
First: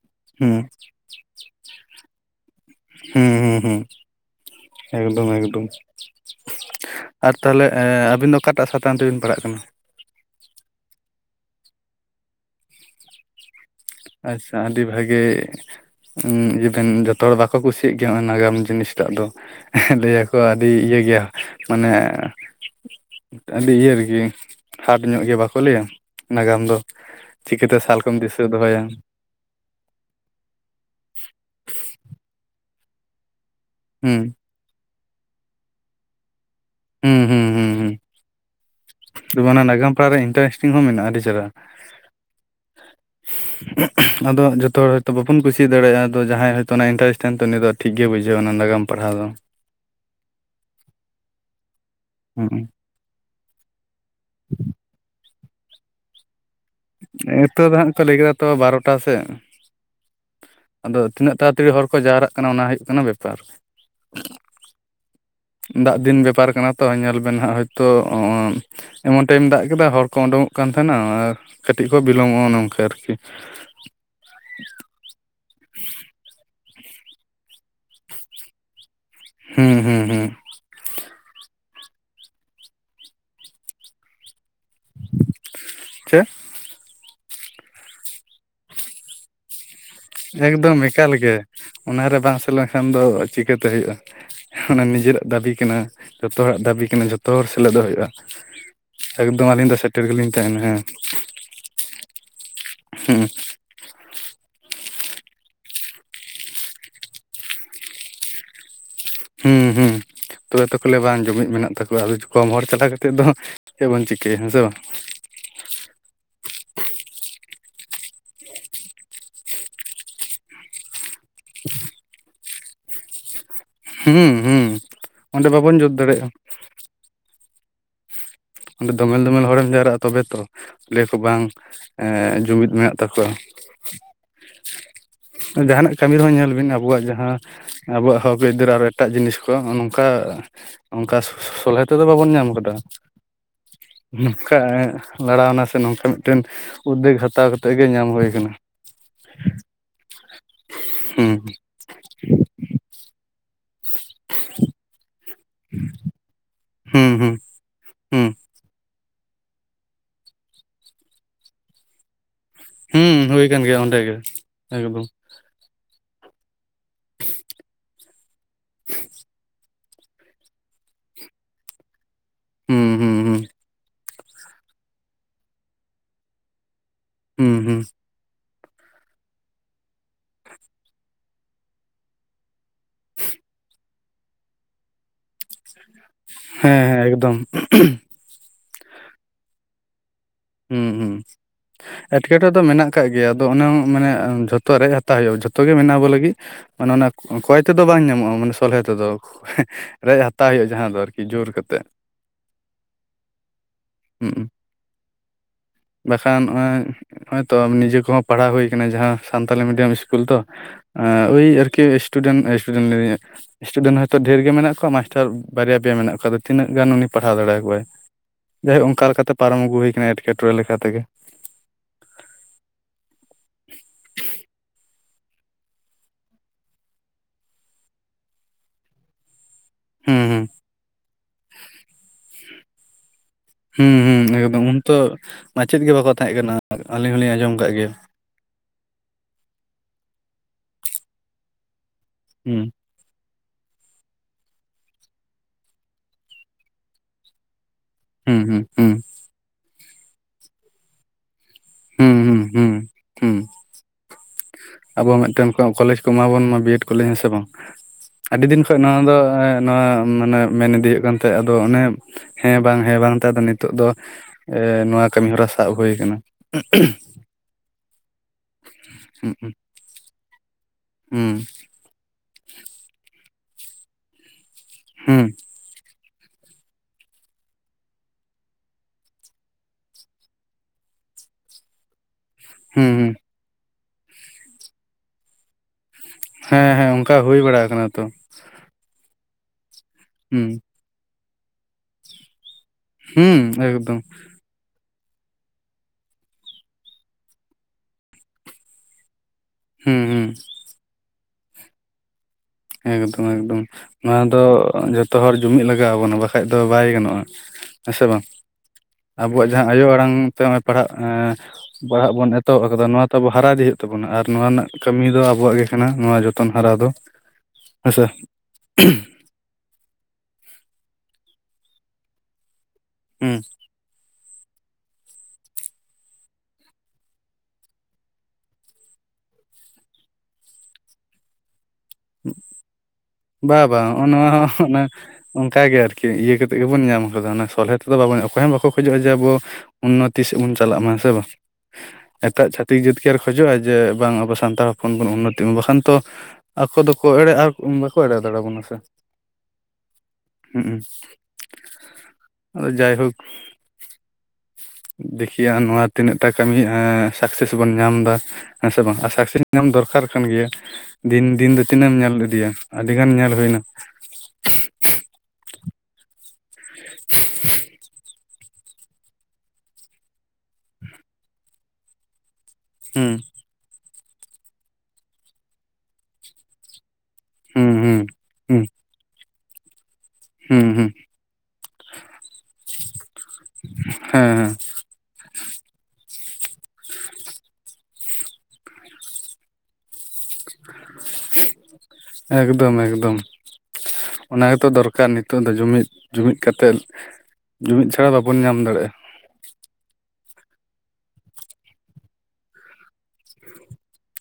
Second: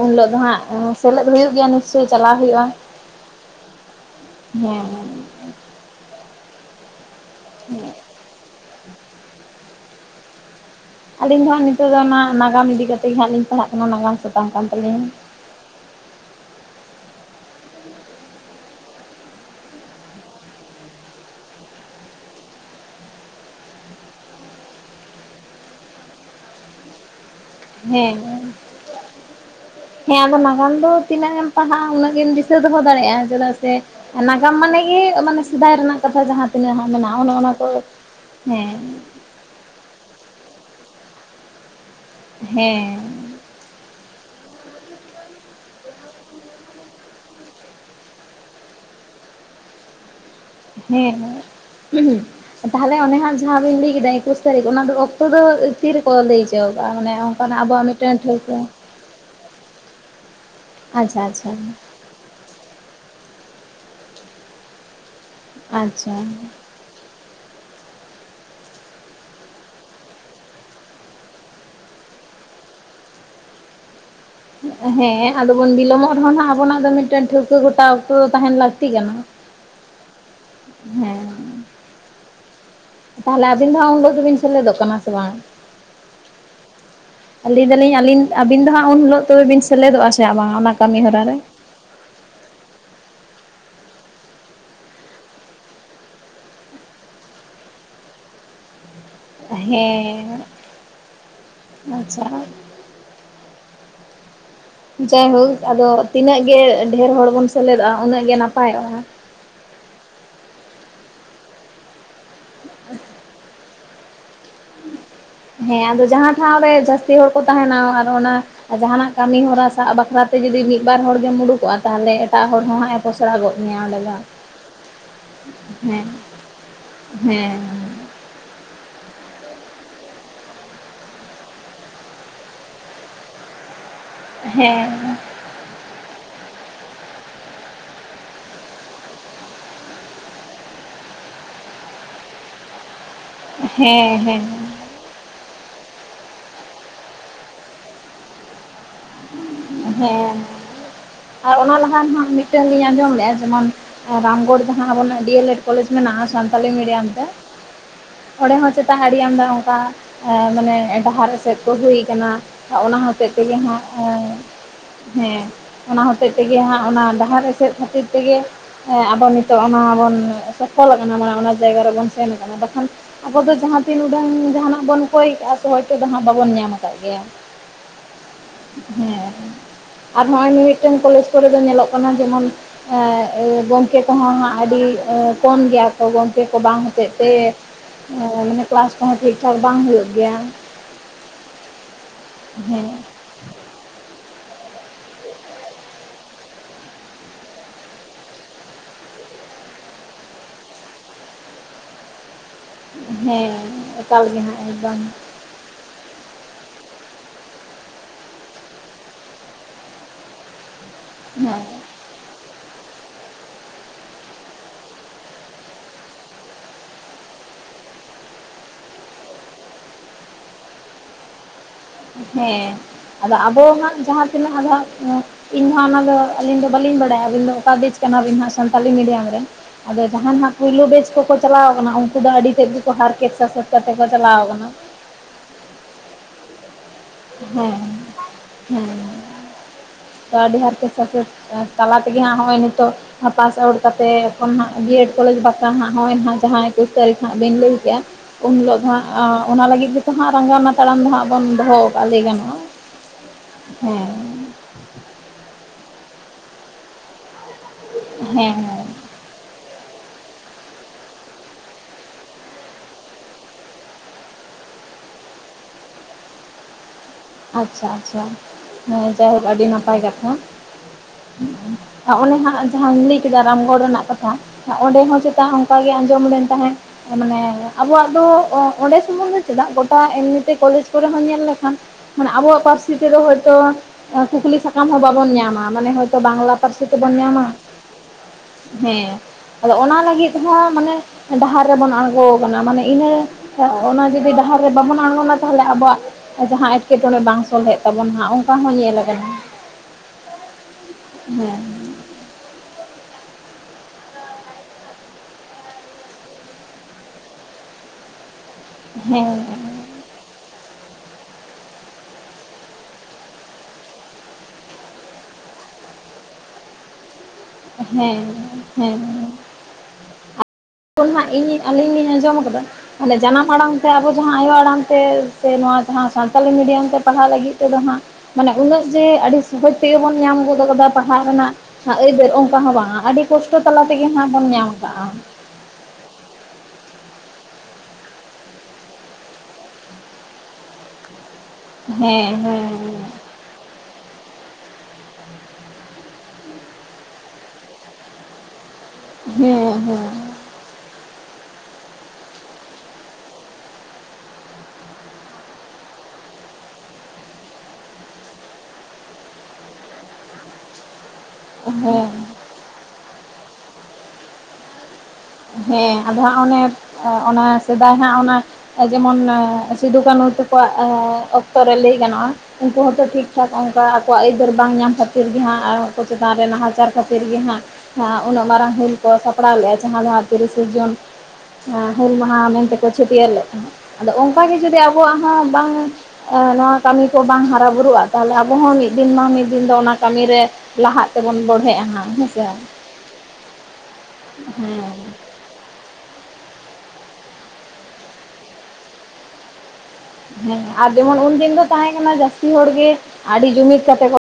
ᱩᱱ ᱦᱤᱞᱳᱜ ᱫᱚ ᱦᱩᱸ ᱦᱟᱸᱜ ᱥᱮᱞᱮᱫ ᱦᱩᱭᱩᱜ ᱜᱮᱭᱟ ᱱᱤᱥᱪᱚᱭ ᱪᱟᱞᱟᱣ ᱦᱩᱭᱩᱜ-ᱟ᱾ ᱦᱩᱸ ᱦᱩᱸ ᱦᱩᱸ, ᱮᱠᱫᱚᱢ ᱮᱠᱫᱚᱢ᱾ ᱟᱨ ᱛᱟᱦᱚᱞᱮ ᱦᱮᱸ ᱮᱸ ᱟᱵᱤᱱ ᱫᱚ ᱚᱠᱟᱴᱟᱜ ᱥᱟᱛᱟᱢ ᱛᱮᱵᱤᱱ ᱯᱟᱲᱦᱟᱜ ᱠᱟᱱᱟ? ᱟᱞᱤᱧ ᱫᱚ ᱦᱟᱸᱜ ᱱᱤᱛᱚᱜ ᱫᱚ ᱚᱱᱟ ᱱᱟᱜᱟᱢ ᱤᱫᱤ ᱠᱟᱛᱮᱜ ᱜᱮ ᱦᱟᱸᱜ ᱞᱤᱧ ᱯᱟᱲᱦᱟᱜ ᱠᱟᱱᱟ ᱱᱟᱜᱟᱢ ᱥᱟᱛᱟᱢ ᱠᱟᱱ ᱛᱟᱞᱤᱧ᱾ ᱮ ᱩᱸ ᱡᱮᱵᱮᱱ ᱡᱚᱛᱚ ᱦᱚᱲ ᱵᱟᱠᱚ ᱠᱩᱥᱤᱭᱟᱜ ᱜᱮᱭᱟ ᱚᱱᱟ ᱱᱟᱜᱟᱢ ᱡᱤᱱᱤᱥ ᱴᱟᱜ ᱫᱚ ᱾ ᱞᱟᱹᱭᱟᱠᱚ ᱟᱹᱰᱤ ᱤᱭᱟᱹ ᱜᱮᱭᱟ ᱢᱟᱱᱮ ᱟᱹᱰᱤ ᱤᱭᱟᱹ ᱟᱨᱠᱤ, ᱦᱟᱴ ᱧᱚᱜ ᱜᱮᱭᱟ ᱵᱟᱠᱚ ᱞᱟᱹᱭᱟ ᱱᱟᱜᱟᱢ ᱫᱚ? ᱪᱤᱠᱟᱹᱛᱮ ᱥᱟᱞ ᱦᱮᱸ ᱠᱚᱢ ᱫᱤᱥᱟᱹ ᱫᱚᱦᱚᱭᱟ᱾ ᱦᱮᱸ ᱟᱫᱚ ᱱᱟᱜᱟᱢ ᱫᱚ ᱛᱤᱱᱟᱹᱜ ᱜᱮᱢ ᱯᱟᱲᱦᱟᱜ-ᱟ ᱾ ᱩᱱᱟᱹᱜ ᱜᱮᱢ ᱫᱤᱥᱟᱹ ᱫᱚᱦᱚᱸ ᱫᱟᱲᱮᱭᱟᱜ-ᱟ ᱾ ᱪᱮᱫᱟᱜ ᱥᱮ ᱦᱩᱸ ᱱᱟᱜᱟᱢ ᱢᱟᱱᱮ ᱜᱮ ᱢᱟᱱᱮ ᱥᱮᱫᱟᱭ ᱨᱮᱱᱟᱜ ᱠᱟᱛᱷᱟ ᱡᱟᱦᱟᱸ ᱛᱤᱱᱟᱹᱜ ᱦᱟᱸᱜ ᱦᱩᱸ ᱢᱮᱱᱟᱜ-ᱟ᱾ ᱚᱱᱮ ᱦᱩᱸ ᱚᱱᱟ ᱠᱚ ᱦᱩᱸ ᱦᱩᱸ ᱦᱮᱸ ᱛᱚᱵᱮ ᱚᱱᱟ ᱱᱟᱜᱟᱢ ᱯᱟᱲᱦᱟᱜ ᱨᱮ, ᱤᱱᱴᱟᱨᱮᱥᱴᱤᱝ ᱦᱚᱸ ᱢᱮᱱᱟᱜ-ᱟ᱾ ᱟᱹᱰᱤ ᱪᱮᱦᱨᱟ᱾ ᱦᱮᱸ ᱟᱫᱚ ᱡᱚᱛᱚ ᱦᱚᱲ ᱦᱚᱭᱛᱳ ᱵᱟᱵᱚᱱ ᱠᱩᱥᱤᱭ ᱫᱟᱲᱮᱭᱟᱜ-ᱟ ᱾ ᱟᱫᱚ ᱡᱟᱦᱟᱸᱭ ᱦᱚᱳᱭᱛᱳ ᱚᱱᱟ ᱤᱱᱴᱟᱨᱮᱥᱴ ᱛᱟᱦᱮᱱ ᱛᱚ ᱩᱱᱤ ᱫᱚ ᱴᱷᱤᱠ ᱜᱮ ᱵᱩᱡᱷᱟᱹᱣᱟ ᱾ ᱚᱱᱟ ᱱᱟᱜᱟᱢ ᱯᱟᱲᱦᱟᱣ ᱫᱚ᱾ ᱦᱮᱸ ᱦᱩᱸ ᱦᱮᱸ ᱛᱟᱦᱚᱞᱮ ᱚᱱᱮᱦᱟᱜ ᱡᱟᱦᱟᱸ ᱵᱮᱱ ᱞᱟᱹᱭ ᱠᱮᱫᱟ᱾ ᱮᱠᱩᱥ ᱛᱟᱹᱨᱤᱠᱷ ᱚᱱᱟ ᱫᱚ ᱩᱱᱠᱩ ᱫᱚ ᱛᱤ ᱨᱮᱠᱚ ᱞᱟᱹᱭ ᱦᱚᱪᱚᱸ ᱠᱟᱜ-ᱟ᱾ ᱢᱟᱱᱮ ᱚᱱᱠᱟᱱᱟᱜ ᱱᱤᱛᱚᱜ ᱫᱚ ᱟᱵᱚᱣᱟᱜ ᱦᱟᱸᱜ ᱠᱚ ᱞᱟᱹᱭ ᱢᱤᱫᱴᱮᱱ ᱠᱮᱫᱟ ᱛᱚ ᱴᱷᱟᱹᱣᱠᱟᱹ ᱵᱟᱨᱚᱴᱟ ᱥᱮᱫ ᱟᱫᱚ ᱟᱪᱪᱷᱟ ᱛᱤᱱᱟᱹᱜ ᱟᱪᱪᱷᱟ ᱛᱟᱲᱟᱛᱟᱲᱤ ᱦᱚᱲ ᱠᱚ ᱡᱟᱣᱨᱟᱜ ᱠᱟᱱᱟ ᱾ ᱚᱱᱟ ᱦᱩᱭᱩᱼᱜ ᱠᱟᱱᱟ ᱵᱮᱯᱟᱨ᱾ ᱫᱟᱜ ᱟᱪᱪᱷᱟ ᱫᱤᱱ ᱵᱮᱯᱟᱨ ᱠᱟᱱᱟ ᱛᱚ᱾ ᱧᱮᱞ ᱵᱮᱱ ᱦᱟᱸᱜ ᱦᱚᱭ ᱛᱳ ᱚᱸ ᱚᱸ ᱮᱢᱚᱱ ᱴᱟᱭᱤᱢ ᱫᱟᱜ ᱠᱮᱫᱟ ᱦᱚᱲ ᱠᱚ ᱩᱸᱰᱩᱠᱚᱜ ᱠᱟᱱ ᱛᱟᱦᱮᱱᱟ ᱾ ᱟᱨ ᱠᱟᱹᱴᱤᱡ ᱠᱚ ᱵᱤᱞᱚᱢᱚᱜ-ᱟ ᱾ᱚᱱᱮ ᱚᱝᱠᱟ ᱟᱨᱠᱤ ᱦᱮᱸ ᱟᱫᱚ ᱵᱚᱱ ᱵᱤᱞᱚᱢᱚᱜ ᱨᱮᱦᱚᱸ ᱱᱷᱟᱜ ᱟᱵᱚᱱᱟᱜ, ᱫᱚ ᱢᱤᱫᱴᱮᱱ ᱴᱷᱟᱹᱣᱠᱟᱹ ᱜᱷᱚᱴᱟᱣ ᱚᱠᱛᱚ ᱫᱚ ᱛᱟᱦᱮᱱ ᱞᱟᱹᱠᱛᱤᱜ ᱠᱟᱱᱟ᱾ ᱦᱩᱸ ᱦᱩᱸ ᱦᱩᱸ ᱦᱮᱸ ᱛᱟᱦᱚᱞᱮ ᱟᱹᱵᱤᱱ ᱫᱚ ᱦᱟᱸᱜ ᱩᱱ ᱦᱤᱞᱚᱜ ᱫᱚᱵᱮᱱ ᱥᱮᱞᱮᱫᱚ-ᱜ ᱠᱟᱱᱟ᱾ ᱥᱮ ᱵᱟᱝ? ᱪᱮᱫ ᱞᱟᱹᱭ ᱫᱟᱹᱞᱤᱧ ᱟᱹᱞᱤᱧ, ᱟᱹᱵᱤᱱ ᱫᱚ ᱦᱟᱸᱜ ᱩᱱ ᱦᱤᱞᱳᱜ ᱛᱚᱵᱮ ᱵᱤᱱ ᱥᱮᱞᱮᱫᱚᱜ-ᱟ᱾ ᱥᱮ ᱦᱟᱸᱜ ᱵᱟᱝ ᱚᱱᱟ ᱠᱟᱹᱢᱤ ᱦᱚᱨᱟ ᱨᱮ? ᱚᱱᱟ ᱨᱮ ᱵᱟᱝ ᱥᱮᱱ ᱞᱮᱱᱠᱷᱟᱱ ᱫᱚ ᱪᱤᱠᱟᱹᱛᱮ ᱦᱩᱭᱩᱜ-ᱟ᱾ ᱚᱱᱟ ᱱᱤᱡᱮᱨᱟᱜ ᱫᱟᱹᱵᱤ ᱠᱟᱱᱟ᱾ ᱡᱚᱛᱚ ᱦᱚᱲᱟᱜ ᱫᱟᱹᱵᱤ ᱠᱟᱱᱟ᱾ ᱡᱚᱛᱚ ᱦᱚᱲ ᱥᱮᱞᱮᱫᱚ-ᱜ ᱦᱩᱭᱩᱜ-ᱟ᱾ ᱮᱠᱫᱚᱢ ᱟᱹᱞᱤᱧ ᱫᱚ ᱥᱮᱴᱮᱨ ᱦᱮᱸ ᱜᱮᱞᱤᱧ ᱛᱟᱦᱮᱱᱟ ᱾ᱦᱮᱸ ᱟᱪᱪᱷᱟ ᱦᱩᱸ ᱡᱟᱭᱦᱳᱠ, ᱟᱫᱚ ᱛᱤᱱᱟᱹᱜ ᱜᱮ ᱰᱷᱮᱨ ᱦᱚᱲ ᱵᱚᱱ ᱥᱮᱞᱮᱫᱚᱜ-ᱟ ᱾ᱩᱱᱟᱹᱜ ᱜᱮ ᱱᱟᱯᱟᱭᱚᱜ-ᱟ᱾ ᱦᱩᱸ ᱦᱩᱸ ᱛᱚᱵᱮ ᱛᱚ ᱠᱚ ᱞᱟᱹᱭᱟ, ᱵᱟᱝ ᱡᱩᱢᱤᱫ ᱢᱮᱱᱟᱜ ᱛᱟᱠᱚᱣᱟ ᱾ᱟᱫᱚ ᱠᱚᱢ ᱦᱚᱲ ᱪᱟᱞᱟᱣ ᱠᱟᱛᱮᱜ ᱫᱚ ᱦᱟᱸᱜ ᱪᱮᱫ ᱵᱚᱱ ᱪᱤᱠᱟᱹᱭᱟ ᱦᱮᱸ ᱥᱮ ᱵᱟᱝ? ᱦᱮᱸ ᱟᱫᱚ ᱡᱟᱦᱟᱸ ᱴᱷᱟᱶ ᱨᱮ, ᱡᱟᱹᱥᱛᱤ ᱦᱚᱲ ᱠᱚ ᱛᱟᱦᱮᱱᱟ ᱾ᱟᱨ ᱚᱱᱟ ᱟᱨ ᱡᱟᱦᱟᱱᱟ-ᱜ ᱠᱟᱹᱢᱤᱦᱚᱨᱟ ᱥᱟᱵ ᱵᱟᱠᱷᱨᱟ ᱛᱮ, ᱡᱩᱫᱤ ᱢᱤᱫ ᱵᱟᱨ ᱦᱚᱲ ᱜᱮᱢ ᱩᱰᱩᱠᱚᱜ-ᱟ ᱾ᱛᱟᱦᱚᱞᱮ ᱮᱴᱟᱜ ᱦᱚᱲ ᱦᱚᱸ ᱦᱟᱸᱜ-ᱮ ᱯᱚᱥᱲᱟᱜ ᱜᱚᱫ ᱢᱮᱭᱟ ᱚᱸᱰᱮ ᱫᱚ, ᱦᱩᱸ ᱦᱩᱸ ᱚᱸᱰᱮ ᱵᱟᱵᱚᱱ ᱡᱩᱛ ᱦᱮᱸ ᱫᱟᱲᱮᱭᱟᱜᱼᱟ ᱦᱮᱸ ᱚᱸᱰᱮ ᱫᱚᱢᱮᱞ - ᱫᱚᱢᱮᱞ ᱦᱚᱲᱮᱢ ᱡᱟᱣᱨᱟᱜᱼᱟ᱾ ᱛᱚᱵᱮ ᱛᱚ ᱞᱟᱭ ᱟᱠᱚ ᱵᱟᱝ ᱮᱸ ᱡᱩᱢᱤᱫ ᱢᱮᱱᱟᱜ ᱛᱟᱠᱚᱣᱟ᱾ ᱦᱮᱸ ᱡᱟᱦᱟᱱᱟ-ᱜ ᱠᱟᱹᱢᱤ ᱨᱮᱦᱚᱸ ᱧᱮᱞ ᱵᱤᱱ, ᱟᱵᱚᱣᱟᱜ ᱡᱟᱦᱟᱸ ᱟᱵᱚᱣᱟ-ᱜ ᱦᱚᱠ ᱟᱹᱭᱫᱟᱹᱨ ᱟᱨ ᱮᱴᱟᱜ ᱡᱤᱱᱤᱥ ᱠᱚ ᱾ᱱᱚᱝᱠᱟ ᱚᱱᱠᱟ ᱥᱚᱞᱦᱮ ᱛᱮᱫᱚ ᱵᱟᱵᱚᱱ ᱧᱟᱢ ᱠᱟᱫᱟ ᱦᱮᱸ ᱦᱮᱸ ᱱᱚᱝᱠᱟ᱾ ᱱᱳᱠᱟ ᱞᱟᱲᱟᱣᱱᱟ ᱥᱮ ᱱᱚᱝᱠᱟ ᱢᱤᱫᱴᱮᱱ ᱩᱫᱭᱮᱜᱽ ᱦᱟᱛᱟᱣ ᱠᱟᱛᱮᱫ ᱜᱮ ᱧᱟᱢ ᱦᱩᱭ ᱟᱠᱟᱱᱟ ᱦᱮᱸ ᱦᱩᱸ ᱾ ᱟᱨ ᱚᱱᱟ ᱞᱟᱦᱟ ᱦᱟᱸᱜ ᱢᱤᱫᱴᱝ ᱞᱤᱧ ᱟᱸᱡᱚᱢ ᱞᱮᱜᱼᱟ ᱾ᱡᱮᱢᱚᱱ ᱨᱟᱢᱜᱚᱲ ᱡᱟᱦᱟᱸ ᱟᱵᱚᱱᱟᱜ ᱰᱤ ᱮᱞ ᱮᱰ ᱠᱚᱞᱮᱡᱽ ᱢᱮᱱᱟᱜᱼᱟ᱾ ᱥᱟᱱᱛᱟᱞᱤ ᱢᱤᱰᱤᱭᱟᱢ ᱦᱩᱸ ᱛᱮ, ᱦᱩᱸ ᱦᱩᱸ ᱚᱸᱰᱮ ᱦᱚᱸ ᱪᱮᱫ ᱟᱰᱤ ᱟᱢᱫᱟ ᱚᱱᱠᱟ, ᱢᱟᱱᱮ ᱰᱟᱦᱟᱨ ᱮᱥᱮᱫ ᱠᱚ ᱦᱩᱭ ᱟᱠᱟᱱᱟ᱾ ᱚᱱᱟ ᱦᱩᱸ ᱦᱚᱛᱮᱜ ᱦᱩᱭ ᱛᱮᱜᱮ ᱠᱟᱱ ᱜᱮᱭᱟ ᱦᱟᱸᱜ ᱚᱸᱰᱮ ᱜᱮ ᱮᱠᱫᱚᱢ ᱦᱮᱸ ᱚᱱᱟ ᱦᱚᱛᱮᱜ ᱛᱮᱜᱮ ᱦᱟᱸᱜ, ᱚᱱᱟ ᱰᱟᱦᱟᱨ ᱮᱥᱮᱫ ᱠᱷᱟᱹᱛᱤᱨ ᱛᱮᱜᱮ ᱦᱮᱸ ᱟᱵᱚ ᱱᱤᱛᱚᱜ ᱚᱱᱟ ᱵᱚᱱ ᱥᱚᱯᱷᱚᱞᱚᱜ ᱠᱟᱱᱟ᱾ ᱢᱟᱱᱮ ᱚᱱᱟ ᱡᱟᱭᱜᱟ ᱨᱮᱵᱚᱱ ᱥᱮᱱ ᱠᱟᱱᱟ, ᱵᱟᱠᱷᱟᱱ ᱦᱩᱸ ᱦᱩᱸ ᱟᱵᱚ ᱦᱩᱸ ᱫᱚ ᱡᱟᱦᱟᱸ ᱛᱤᱱ ᱡᱟᱦᱟᱱᱟᱜ ᱵᱚᱱ ᱠᱚᱭ ᱠᱟᱜᱼᱟ ᱾ ᱥᱮ ᱦᱚᱭᱛᱳ ᱫᱚ ᱦᱟᱸᱟᱜ ᱵᱟᱵᱚᱱ ᱧᱟᱢ ᱟᱠᱟᱫ ᱜᱮᱭᱟ᱾ ᱦᱩᱸ ᱦᱩᱸ ᱦᱩᱸ ᱟᱨ ᱦᱚᱜ ᱚᱭ ᱢᱤᱢᱤᱫᱴᱮᱱ ᱠᱚᱞᱮᱮᱡ ᱠᱚᱨᱮ ᱫᱚ ᱧᱮᱞᱚᱜ ᱠᱟᱱᱟ ᱡᱮᱢᱚᱱ ᱦᱮᱸ ᱜᱚᱝᱠᱮ ᱠᱚᱦᱚᱸ ᱦᱟᱸᱜ ᱟᱹᱰᱤ ᱠᱚᱢ ᱜᱮᱭᱟ᱾ ᱜᱚᱝᱠᱮ ᱠᱚ ᱦᱮᱸ ᱵᱟᱝ ᱦᱮᱸ ᱦᱚᱛᱮᱡ ᱛᱮ, ᱮᱠᱫᱚᱢ ᱢᱟᱱᱮ ᱠᱮᱞᱟᱥ ᱠᱚᱦᱚᱸ ᱴᱷᱤᱠ ᱴᱷᱟᱠ ᱵᱟᱝ ᱦᱩᱭᱩᱜ ᱜᱮᱭᱟ᱾ ᱦᱩᱸ ᱦᱩᱸ ᱮᱴᱠᱮᱴᱚᱲᱮ ᱫᱚ ᱢᱮᱱᱟᱜ ᱦᱮᱸ ᱟᱠᱟᱜ ᱜᱮᱭᱟ᱾ ᱟᱫᱚ ᱚᱱᱟ ᱦᱚᱸ ᱢᱟᱱᱮ ᱡᱷᱚᱛᱚ ᱨᱮᱡ ᱦᱟᱛᱟᱣ ᱦᱩᱭᱩᱜ-ᱟ ᱡᱷᱚᱛᱚ ᱜᱮ ᱢᱮᱱᱟᱜ ᱟᱵᱚ ᱞᱟᱹᱜᱤᱫ᱾ ᱢᱟᱱᱮ ᱚᱱᱮ ᱚᱱᱟ ᱠᱷᱚᱭ ᱛᱮᱫᱚ ᱵᱟᱝ ᱧᱟᱢᱚᱜ-ᱟ ᱢᱟᱱᱮ ᱥᱚᱞᱦᱮ ᱛᱮᱫᱚ᱾ ᱨᱮᱡ ᱦᱟᱛᱟᱣ ᱦᱩᱭᱩᱜ-ᱟ ᱡᱟᱦᱟᱸ ᱫᱚ ᱟᱨᱠᱤ ᱡᱳᱨ ᱠᱟᱛᱮᱫ᱾ ᱦᱮᱸ ᱮᱠᱟᱞ ᱜᱮ ᱦᱩᱸ ᱦᱟᱸᱜ ᱮᱠᱫᱚᱢ, ᱵᱟᱠᱷᱟᱱ ᱱᱚᱜ-ᱚᱭ ᱦᱚᱭᱛᱚ ᱱᱤᱡᱮ ᱠᱚᱦᱚᱸ ᱯᱟᱲᱦᱟᱣ ᱦᱩᱭ ᱠᱟᱱᱟ ᱡᱟᱦᱟᱸ ᱥᱟᱱᱛᱟᱞᱤ ᱢᱤᱰᱤᱭᱟᱢ ᱤᱥᱠᱩᱞ ᱛᱚ᱾ ᱳᱭ ᱦᱮᱸ ᱟᱨᱠᱤ ᱥᱴᱩᱰᱮᱱᱴ ᱮᱴᱩᱰᱮᱱᱴ ᱞᱟᱹᱭ ᱫᱟᱧ ᱥᱴᱩᱰᱮᱱᱴ ᱦᱚᱭᱛᱳ ᱰᱷᱮᱨ ᱜᱮ ᱢᱮᱱᱟᱜ ᱠᱚᱣᱟ ᱢᱟᱥᱴᱟᱨ ᱵᱟᱨᱭᱟ ᱯᱮᱭᱟ ᱢᱮᱱᱟᱜ ᱠᱚᱣᱟ ᱟᱫᱚ ᱛᱤᱱᱟᱹᱜ ᱜᱟᱱ ᱩᱱᱤ ᱯᱟᱲᱦᱟᱣ ᱫᱟᱲᱮ ᱟᱠᱚᱣᱟᱭ? ᱡᱟᱭ ᱦᱳᱠ ᱚᱱᱠᱟ ᱞᱮᱠᱟᱛᱮ ᱯᱟᱨᱚᱢ ᱟᱹᱜᱩ ᱦᱩᱭ ᱟᱠᱟᱱᱟ ᱮᱴᱠᱮᱴᱚᱬᱮ ᱞᱮᱠᱟ ᱛᱮᱜᱮ᱾ ᱦᱮᱸ ᱟᱫᱚ ᱟᱵᱚ ᱦᱟᱸᱜ ᱡᱟᱦᱟᱸᱛᱤᱱᱟᱹᱜ ᱤᱧ ᱦᱚᱸ ᱚᱱᱟ ᱫᱚ ᱟᱹᱞᱤᱧ ᱫᱚ ᱵᱟᱹᱞᱤᱧ ᱵᱟᱲᱟᱭᱟ ᱟᱹᱵᱤᱱ ᱫᱚ ᱚᱠᱟ ᱵᱮᱡ ᱠᱟᱱᱟ ᱵᱤᱱ ᱦᱟᱸᱜ ᱥᱟᱱᱛᱟᱞᱤ ᱢᱤᱰᱤᱭᱟᱢ ᱨᱮᱱ? ᱟᱫᱚ ᱡᱟᱦᱟ ᱦᱩᱸ ᱦᱩᱸ ᱦᱟᱸᱜ ᱯᱩᱭᱞᱩ ᱵᱮᱪ ᱠᱚᱠᱚ ᱪᱟᱞᱟᱣ ᱟᱠᱟᱱᱟ ᱩᱱᱠᱩ ᱫᱚ ᱟᱹᱰᱤ ᱛᱮᱫ ᱜᱮᱠᱚ ᱦᱟᱨᱠᱮᱛ ᱥᱟᱥᱮᱛ ᱠᱟᱛᱮ ᱠᱚ ᱪᱟᱞᱟᱣ ᱟᱠᱟᱱᱟ᱾ ᱛᱚ ᱢᱟᱪᱮᱫ ᱜᱮ ᱵᱟᱠᱚ ᱛᱟᱦᱮᱸ ᱠᱟᱱᱟ ᱟᱹᱞᱤᱧ ᱦᱚᱞᱤᱧ ᱟᱸᱡᱚᱢ ᱠᱟᱜ ᱜᱮᱭᱟ᱾ ᱦᱮᱸ ᱦᱮᱸ ᱟᱹᱰᱤ ᱦᱟᱨᱠᱮᱛ ᱥᱟᱥᱮᱛ ᱛᱟᱞᱟ ᱛᱮᱜᱮ ᱦᱟᱸᱜ ᱱᱚᱜ-ᱚᱭ ᱦᱩᱸ ᱱᱤᱛᱚᱜ ᱯᱟᱥ ᱟᱣᱩᱴ ᱠᱟᱛᱮ ᱮᱠᱷᱚᱱ ᱦᱟᱸᱜ ᱵᱤᱭᱮᱰ ᱠᱚᱞᱮᱡ ᱵᱟᱠᱷᱨᱟ ᱦᱟᱸᱜ ᱡᱟᱦᱟᱸᱭ ᱮᱠᱩᱥ ᱛᱟᱨᱤᱠᱷ ᱦᱟᱸᱜ ᱵᱤᱱ ᱞᱟᱹᱭ ᱠᱮᱫᱟ, ᱦᱩᱸ ᱩᱱ ᱦᱩᱸ ᱦᱤᱞᱳᱜ ᱫᱚ ᱦᱩᱸ ᱦᱟᱸᱜ ᱚᱱᱟ ᱞᱟᱹᱜᱤᱫ ᱜᱮᱛᱚ ᱦᱟᱸᱜ ᱨᱟᱸᱜᱟᱣᱱᱟ ᱛᱟᱲᱟᱢ ᱫᱚ ᱦᱟᱸᱜ ᱵᱚᱱ ᱫᱚᱦᱚ ᱠᱟᱜ-ᱟ ᱦᱩᱸ ᱞᱟᱹᱭ ᱦᱩᱸ ᱜᱟᱱᱚᱜ-ᱟ᱾ ᱦᱩᱸ ᱦᱩᱸ ᱦᱮᱸ ᱟᱵᱚ ᱢᱤᱫᱴᱮᱱ ᱠᱚᱞᱮᱡ ᱠᱚ ᱮᱢᱟᱵᱚᱱ ᱢᱟ ᱵᱤᱭᱮᱰ ᱠᱚᱞᱮᱡ ᱦᱮᱸ ᱥᱮ ᱵᱟᱝ᱾ ᱟᱹᱰᱤ ᱦᱮᱸ ᱫᱤᱱ ᱠᱷᱚᱡ ᱦᱮᱸ ᱱᱚᱣᱟ ᱫᱚ ᱱᱚᱣᱟ ᱢᱟᱱᱮ ᱢᱮᱱ ᱤᱫᱤᱭ ᱦᱩᱭᱩᱜ ᱠᱟᱱ ᱛᱟᱦᱮᱸᱜ ᱟᱫᱚ ᱚᱱᱮ ᱦᱮᱸ ᱵᱟᱝ ᱦᱮᱸ ᱵᱟᱝ ᱛᱟᱦᱮᱸ ᱟᱫᱚ ᱱᱤᱛᱚᱜ ᱫᱚ ᱮᱸ ᱱᱚᱣᱟ ᱠᱟᱹᱢᱤ ᱦᱚᱨᱟ ᱥᱟᱵ ᱦᱩᱭᱩ ᱟᱠᱟᱱᱟ᱾ ᱟᱪᱪᱷᱟ ᱟᱪᱪᱷᱟ, ᱦᱮᱸ ᱡᱟᱭ ᱦᱩᱸ ᱦᱳᱠ ᱟᱹᱰᱤ ᱱᱟᱯᱟᱭ ᱠᱟᱛᱷᱟ᱾ ᱦᱩᱸ ᱚᱱᱮ ᱦᱟᱸᱜ ᱡᱟᱦᱟᱢ ᱞᱟᱹᱭ ᱠᱮᱫᱟ ᱨᱟᱢᱜᱚᱲ ᱨᱮᱱᱟᱜ ᱠᱟᱛᱷᱟ ᱚᱸᱰᱮ ᱦᱚᱸ ᱦᱩᱸ ᱪᱮᱛᱟ ᱚᱱᱠᱟᱜ ᱜᱮ ᱟᱸᱡᱚᱢ ᱞᱮᱱ ᱛᱟᱦᱮᱸᱫ, ᱢᱟᱱᱮ ᱟᱵᱚᱣᱟᱜ ᱫᱚ ᱚᱸᱰᱮ ᱥᱩᱢᱩᱝ ᱫᱚ ᱪᱮᱫᱟᱜ ᱜᱚᱴᱟ ᱮᱢᱱᱤᱛᱮ ᱠᱚᱞᱮᱡ ᱠᱚᱨᱮ ᱦᱚᱸ ᱧᱮᱞ ᱞᱮᱠᱷᱟᱱ ᱢᱟᱱᱮ ᱟᱵᱚᱣᱟᱜ ᱦᱩᱸ ᱯᱟᱹᱨᱥᱤ ᱦᱩᱸ ᱛᱮᱫᱚ ᱦᱚᱭᱛᱚ ᱠᱩᱠᱞᱤ ᱥᱟᱠᱟᱢ ᱦᱚᱸ ᱵᱟᱵᱚᱱ ᱧᱟᱢᱟ, ᱢᱟᱱᱮ ᱵᱟᱝᱞᱟ ᱦᱮᱸ ᱯᱟᱹᱨᱥᱤ ᱦᱮᱸ ᱚᱱᱠᱟ ᱛᱮᱵᱚᱱ ᱦᱩᱭ ᱧᱟᱢᱟ, ᱵᱟᱲᱟ ᱟᱠᱟᱱᱟ ᱛᱚ ᱦᱮᱸ ᱟᱫᱚ ᱚᱱᱟ ᱞᱟᱹᱜᱤᱫ ᱦᱩᱸ ᱦᱚᱸ ᱢᱟᱱᱮ ᱰᱟᱦᱟᱨ ᱨᱮᱵᱚᱱ ᱟᱲᱜᱚᱱ ᱢᱟᱱᱮ ᱤᱱᱟᱹ ᱦᱩᱸ ᱮᱠᱫᱚᱢ ᱚᱱᱟ ᱡᱩᱫᱤ ᱰᱟᱦᱟᱨ ᱨᱮ ᱵᱟᱵᱚᱱ ᱟᱬᱜᱚᱱᱟ ᱛᱟᱦᱚᱞᱮ ᱟᱵᱚᱣᱟᱜ ᱡᱟᱦᱟᱸ ᱮᱴᱠᱮᱴᱚᱬᱮ ᱵᱟᱝ ᱥᱚᱞᱦᱮᱜ ᱛᱟᱵᱚᱱᱟ ᱦᱟᱸᱜ ᱚᱱᱠᱟ ᱦᱚᱸ ᱧᱮᱞ ᱟᱠᱟᱱᱟ᱾ ᱦᱩᱸ ᱦᱩᱸ, ᱦᱮᱸ, ᱮᱠᱫᱚᱢ ᱮᱠᱫᱚᱢ ᱱᱚᱣᱟ ᱫᱚ ᱡᱷᱚᱛᱚ ᱦᱚᱲ ᱡᱩᱢᱤᱫ ᱞᱟᱜᱟᱣ ᱵᱚᱱᱟ ᱵᱟᱠᱷᱟᱡ ᱫᱚ ᱵᱟᱭ ᱜᱟᱱᱚᱜ-ᱟ᱾ ᱦᱮᱸ ᱥᱮ ᱵᱟᱝ ᱟᱵᱚᱣᱟᱜ ᱦᱮᱸ ᱡᱟᱦᱟᱸ ᱟᱭᱳ ᱟᱲᱟᱝ ᱛᱮ ᱱᱚᱜ-ᱚᱭ ᱯᱟᱲᱦᱟᱜ ᱯᱟᱲᱦᱟᱜ ᱵᱚᱱ ᱮᱛᱚᱦᱚᱵ ᱟᱠᱟᱫᱟ ᱱᱚᱣᱟ ᱛᱚ ᱟᱵᱚ ᱦᱟᱨᱟ ᱤᱫᱤ ᱦᱩᱭᱩᱜ ᱛᱟᱵᱚᱱᱟ ᱟᱨ ᱱᱚᱣᱟ ᱨᱮᱱᱟᱜ ᱠᱟᱹᱢᱤ ᱫᱚ ᱟᱵᱚᱣᱟᱜ ᱜᱮ ᱠᱟᱱᱟ, ᱱᱚᱣᱟ ᱡᱚᱛᱚ ᱡᱚᱛᱚᱱ ᱦᱟᱨᱟᱣ ᱫᱚ, ᱦᱮᱸᱥᱮ ᱦᱮᱸ ᱦᱮᱸ ᱦᱮ [unintelligible] ᱸ ᱤᱧᱤᱧ ᱟᱹᱞᱤᱧ ᱞᱤᱧ ᱟᱸᱡᱚᱢ ᱟᱠᱟᱫᱟ, ᱟᱞᱮ ᱦᱩᱸ ᱡᱟᱱᱟᱢ ᱟᱲᱟᱝ ᱟᱵᱚ ᱡᱟᱦᱟᱸ ᱟᱭᱳ ᱟᱲᱟᱝ ᱛᱮ ᱥᱮ ᱱᱚᱣᱟ ᱡᱟᱦᱟᱸ ᱥᱟᱱᱛᱟᱞᱤ ᱢᱤᱰᱤᱭᱟᱢ ᱛᱮ ᱯᱟᱲᱦᱟᱜ ᱞᱟᱹᱜᱤᱫ ᱛᱮᱫᱚ ᱦᱟᱸᱜ ᱢᱟᱱᱮ ᱩᱱᱟᱹᱜ ᱡᱮ ᱟᱹᱰᱤ ᱥᱚᱦᱚᱡ ᱛᱮᱜᱮ ᱵᱚᱱ ᱧᱟᱢ ᱜᱚᱫ ᱠᱟᱫᱟ ᱯᱟᱲᱦᱟᱜ ᱨᱮᱱᱟᱜ ᱦᱟᱸᱜ ᱟᱹᱭᱫᱟᱹᱨ ᱚᱱᱠᱟ ᱦᱚᱸ ᱵᱟᱝᱟ ᱟᱹᱰᱤ ᱠᱚᱥᱴᱚ ᱛᱟᱞᱟ ᱛᱮᱜᱮ ᱦᱟᱸᱜ ᱵᱚᱱ ᱧᱟᱢ ᱠᱟᱜ-ᱟ᱾ ᱚᱱᱠᱟ ᱜᱮ ᱟᱨᱠᱤ ᱤᱭᱟᱹ ᱠᱟᱛᱮᱜ ᱜᱮᱵᱚᱱ ᱧᱟᱢ ᱠᱟᱫᱟ, ᱚᱱᱟ ᱥᱚᱞᱦᱮ ᱛᱮᱫᱚ ᱵᱟᱵᱚᱱ ᱚᱠᱚᱭ ᱦᱚᱸ ᱵᱟᱠᱚ ᱠᱷᱚᱡᱚᱜ-ᱟ ᱡᱮ ᱟᱵᱚ ᱩᱱᱱᱚᱛᱤ ᱥᱮᱫ ᱵᱚᱱ ᱪᱟᱞᱟᱜ ᱢᱟ ᱦᱮᱸ ᱥᱮ ᱵᱟᱝ ᱦᱮᱸ ᱮᱴᱟᱜ ᱦᱮᱸ ᱪᱷᱟᱹᱛᱤᱠ ᱡᱟᱹᱛ ᱠᱤ ᱟᱨ ᱠᱷᱚᱡᱚᱜ-ᱟ ᱡᱮ ᱵᱟᱝ ᱟᱵᱚ ᱥᱟᱱᱛᱟᱲ ᱦᱚᱯᱚᱱ ᱵᱚᱱ ᱩᱱᱱᱚᱛᱤᱜ ᱢᱟ ᱵᱟᱠᱷᱟᱱ ᱛᱚ ᱟᱠᱚ ᱫᱚᱠᱚ ᱮᱲᱮᱜ-ᱟ᱾ ᱵᱟᱠᱚ ᱮᱲᱮ ᱫᱟᱲᱮᱭᱟ ᱵᱚᱱᱟ ᱥᱮ᱾ ᱦᱮᱸ ᱦᱮᱸ᱾ ᱦᱩᱸ-ᱩ ᱟᱫᱚ ᱡᱟᱭᱦᱳᱠᱼᱼ ᱫᱮᱠᱷᱤ ᱟᱨ ᱱᱚᱣᱟ ᱛᱤᱱᱟᱹᱜ ᱴᱟ ᱠᱟᱹᱢᱤ ᱥᱟᱠᱥᱮᱥ ᱵᱚᱱ ᱧᱟᱢ ᱮᱫᱟ᱾ ᱦᱮᱸ ᱥᱮ ᱵᱟᱝ ᱟᱨ ᱥᱟᱠᱥᱮᱥ ᱧᱟᱢ ᱫᱚᱨᱠᱟᱨ ᱠᱟᱱ ᱜᱮᱭᱟ᱾ ᱫᱤᱱ ᱫᱤᱱ ᱫᱚ ᱛᱤᱱᱟᱹᱜ ᱮᱢ ᱧᱮᱞ ᱦᱮᱸ ᱤᱫᱤᱭᱟ ᱟᱹᱰᱤ ᱜᱟᱱ ᱧᱮᱞ ᱦᱩᱭ ᱮᱱᱟᱼᱼ ᱦᱮᱸ ᱟᱫᱚ ᱦᱟᱸᱜ ᱚᱱᱮ ᱚᱱᱟ ᱥᱮᱫᱟᱭ ᱦᱟᱸᱜ ᱚᱱᱟᱼᱼ ᱡᱮᱢᱚᱱ ᱥᱤᱫᱩ ᱠᱟᱹᱱᱩ ᱛᱟᱠᱚᱣᱟᱜ ᱚᱠᱛᱚ ᱨᱮ ᱞᱟᱹᱭ ᱜᱟᱱᱚᱜᱼᱟ ᱩᱱᱠᱩ ᱦᱚᱸᱛᱚ ᱦᱩᱸ ᱴᱷᱤᱠᱼᱼ ᱴᱷᱤᱠ ᱴᱷᱟᱠ ᱚᱱᱠᱟ ᱟᱠᱚᱣᱟᱜ ᱟᱹᱭᱫᱟᱹᱨ ᱵᱟᱝ ᱧᱟᱢ ᱠᱷᱟᱹᱛᱤᱨ ᱜᱮ ᱦᱟᱸᱜ ᱟᱨ ᱩᱱᱠᱩ ᱪᱮᱛᱟᱱ ᱨᱮ ᱱᱟᱦᱟ ᱪᱟᱨ ᱠᱷᱛᱤᱨᱼᱼ ᱠᱷᱟᱹᱛᱤᱨ ᱜᱮ ᱦᱟᱸᱜ ᱦᱩᱸ ᱦᱩᱸ ᱡᱟᱸᱦᱟ ᱩᱱᱟᱹᱜ ᱦᱩᱸ ᱢᱟᱨᱟᱝ ᱦᱩᱞ ᱠᱚ ᱥᱟᱯᱲᱟᱣ ᱞᱮᱜᱼᱟ ᱡᱟᱦᱟᱸ ᱫᱚ ᱦᱟᱸᱜ ᱛᱤᱨᱤᱥᱮ ᱦᱩᱸ ᱦᱩᱸ ᱡᱩᱱᱼᱼ ᱦᱩᱞ ᱢᱟᱦᱟ ᱢᱮᱱᱛᱮᱠᱚ ᱪᱷᱟᱹᱴᱭᱟᱹᱨ ᱞᱮᱫ ᱛᱟᱦᱮᱸᱫ ᱟᱫᱚ ᱦᱮᱸ ᱚᱱᱠᱟᱜᱮ ᱡᱚᱫᱤ ᱟᱵᱚᱣᱟᱜ ᱦᱚᱸ ᱵᱟᱝᱼᱼ ᱱᱚᱣᱟ ᱠᱟᱹᱢᱤ ᱠᱚ ᱵᱟᱝ ᱦᱟᱨᱟ ᱵᱩᱨᱩᱜᱼᱟ ᱛᱟᱦᱚᱞᱮ ᱟᱵᱚᱦ ᱦᱚᱸ ᱢᱤᱫ ᱫᱤᱱ ᱵᱟᱝ ᱢᱤᱫ ᱫᱤᱱ ᱫᱚ ᱚᱱᱟᱼᱼ ᱠᱟᱹᱢᱤᱨᱮ ᱞᱟᱦᱟᱜ ᱛᱮᱵᱚᱱ ᱵᱚᱲᱦᱮᱜᱼᱟ ᱦᱮᱸᱥᱮ ᱦᱮᱸ ᱵᱟᱝ? ᱮᱠᱫᱚᱢ ᱮᱠᱫᱚᱢ ᱚᱱᱟ ᱜᱮᱛᱚ ᱫᱚᱨᱠᱟᱨ ᱱᱤᱛᱚᱜ ᱫᱚ ᱡᱩᱢᱤᱫᱼᱼ ᱡᱩᱢᱤᱫ ᱠᱟᱛᱮᱫ ᱡᱩᱢᱤᱫ ᱪᱷᱟᱲᱟ ᱵᱟᱵᱚᱱ ᱧᱟᱢ ᱫᱟᱲᱮᱭᱟᱜᱼᱟ᱾ ᱦᱮᱸ ᱟᱨ ᱡᱮᱢᱚᱱ ᱩᱱᱫᱤᱱ ᱫᱚ ᱛᱟᱦᱮᱸ ᱠᱟᱱᱟ ᱡᱟᱹᱥᱛᱤ ᱦᱚᱲᱜᱮ ᱟᱹᱰᱤ ᱡᱩᱢᱤᱫ ᱠᱟᱛᱮ ᱠᱚᱼᱼ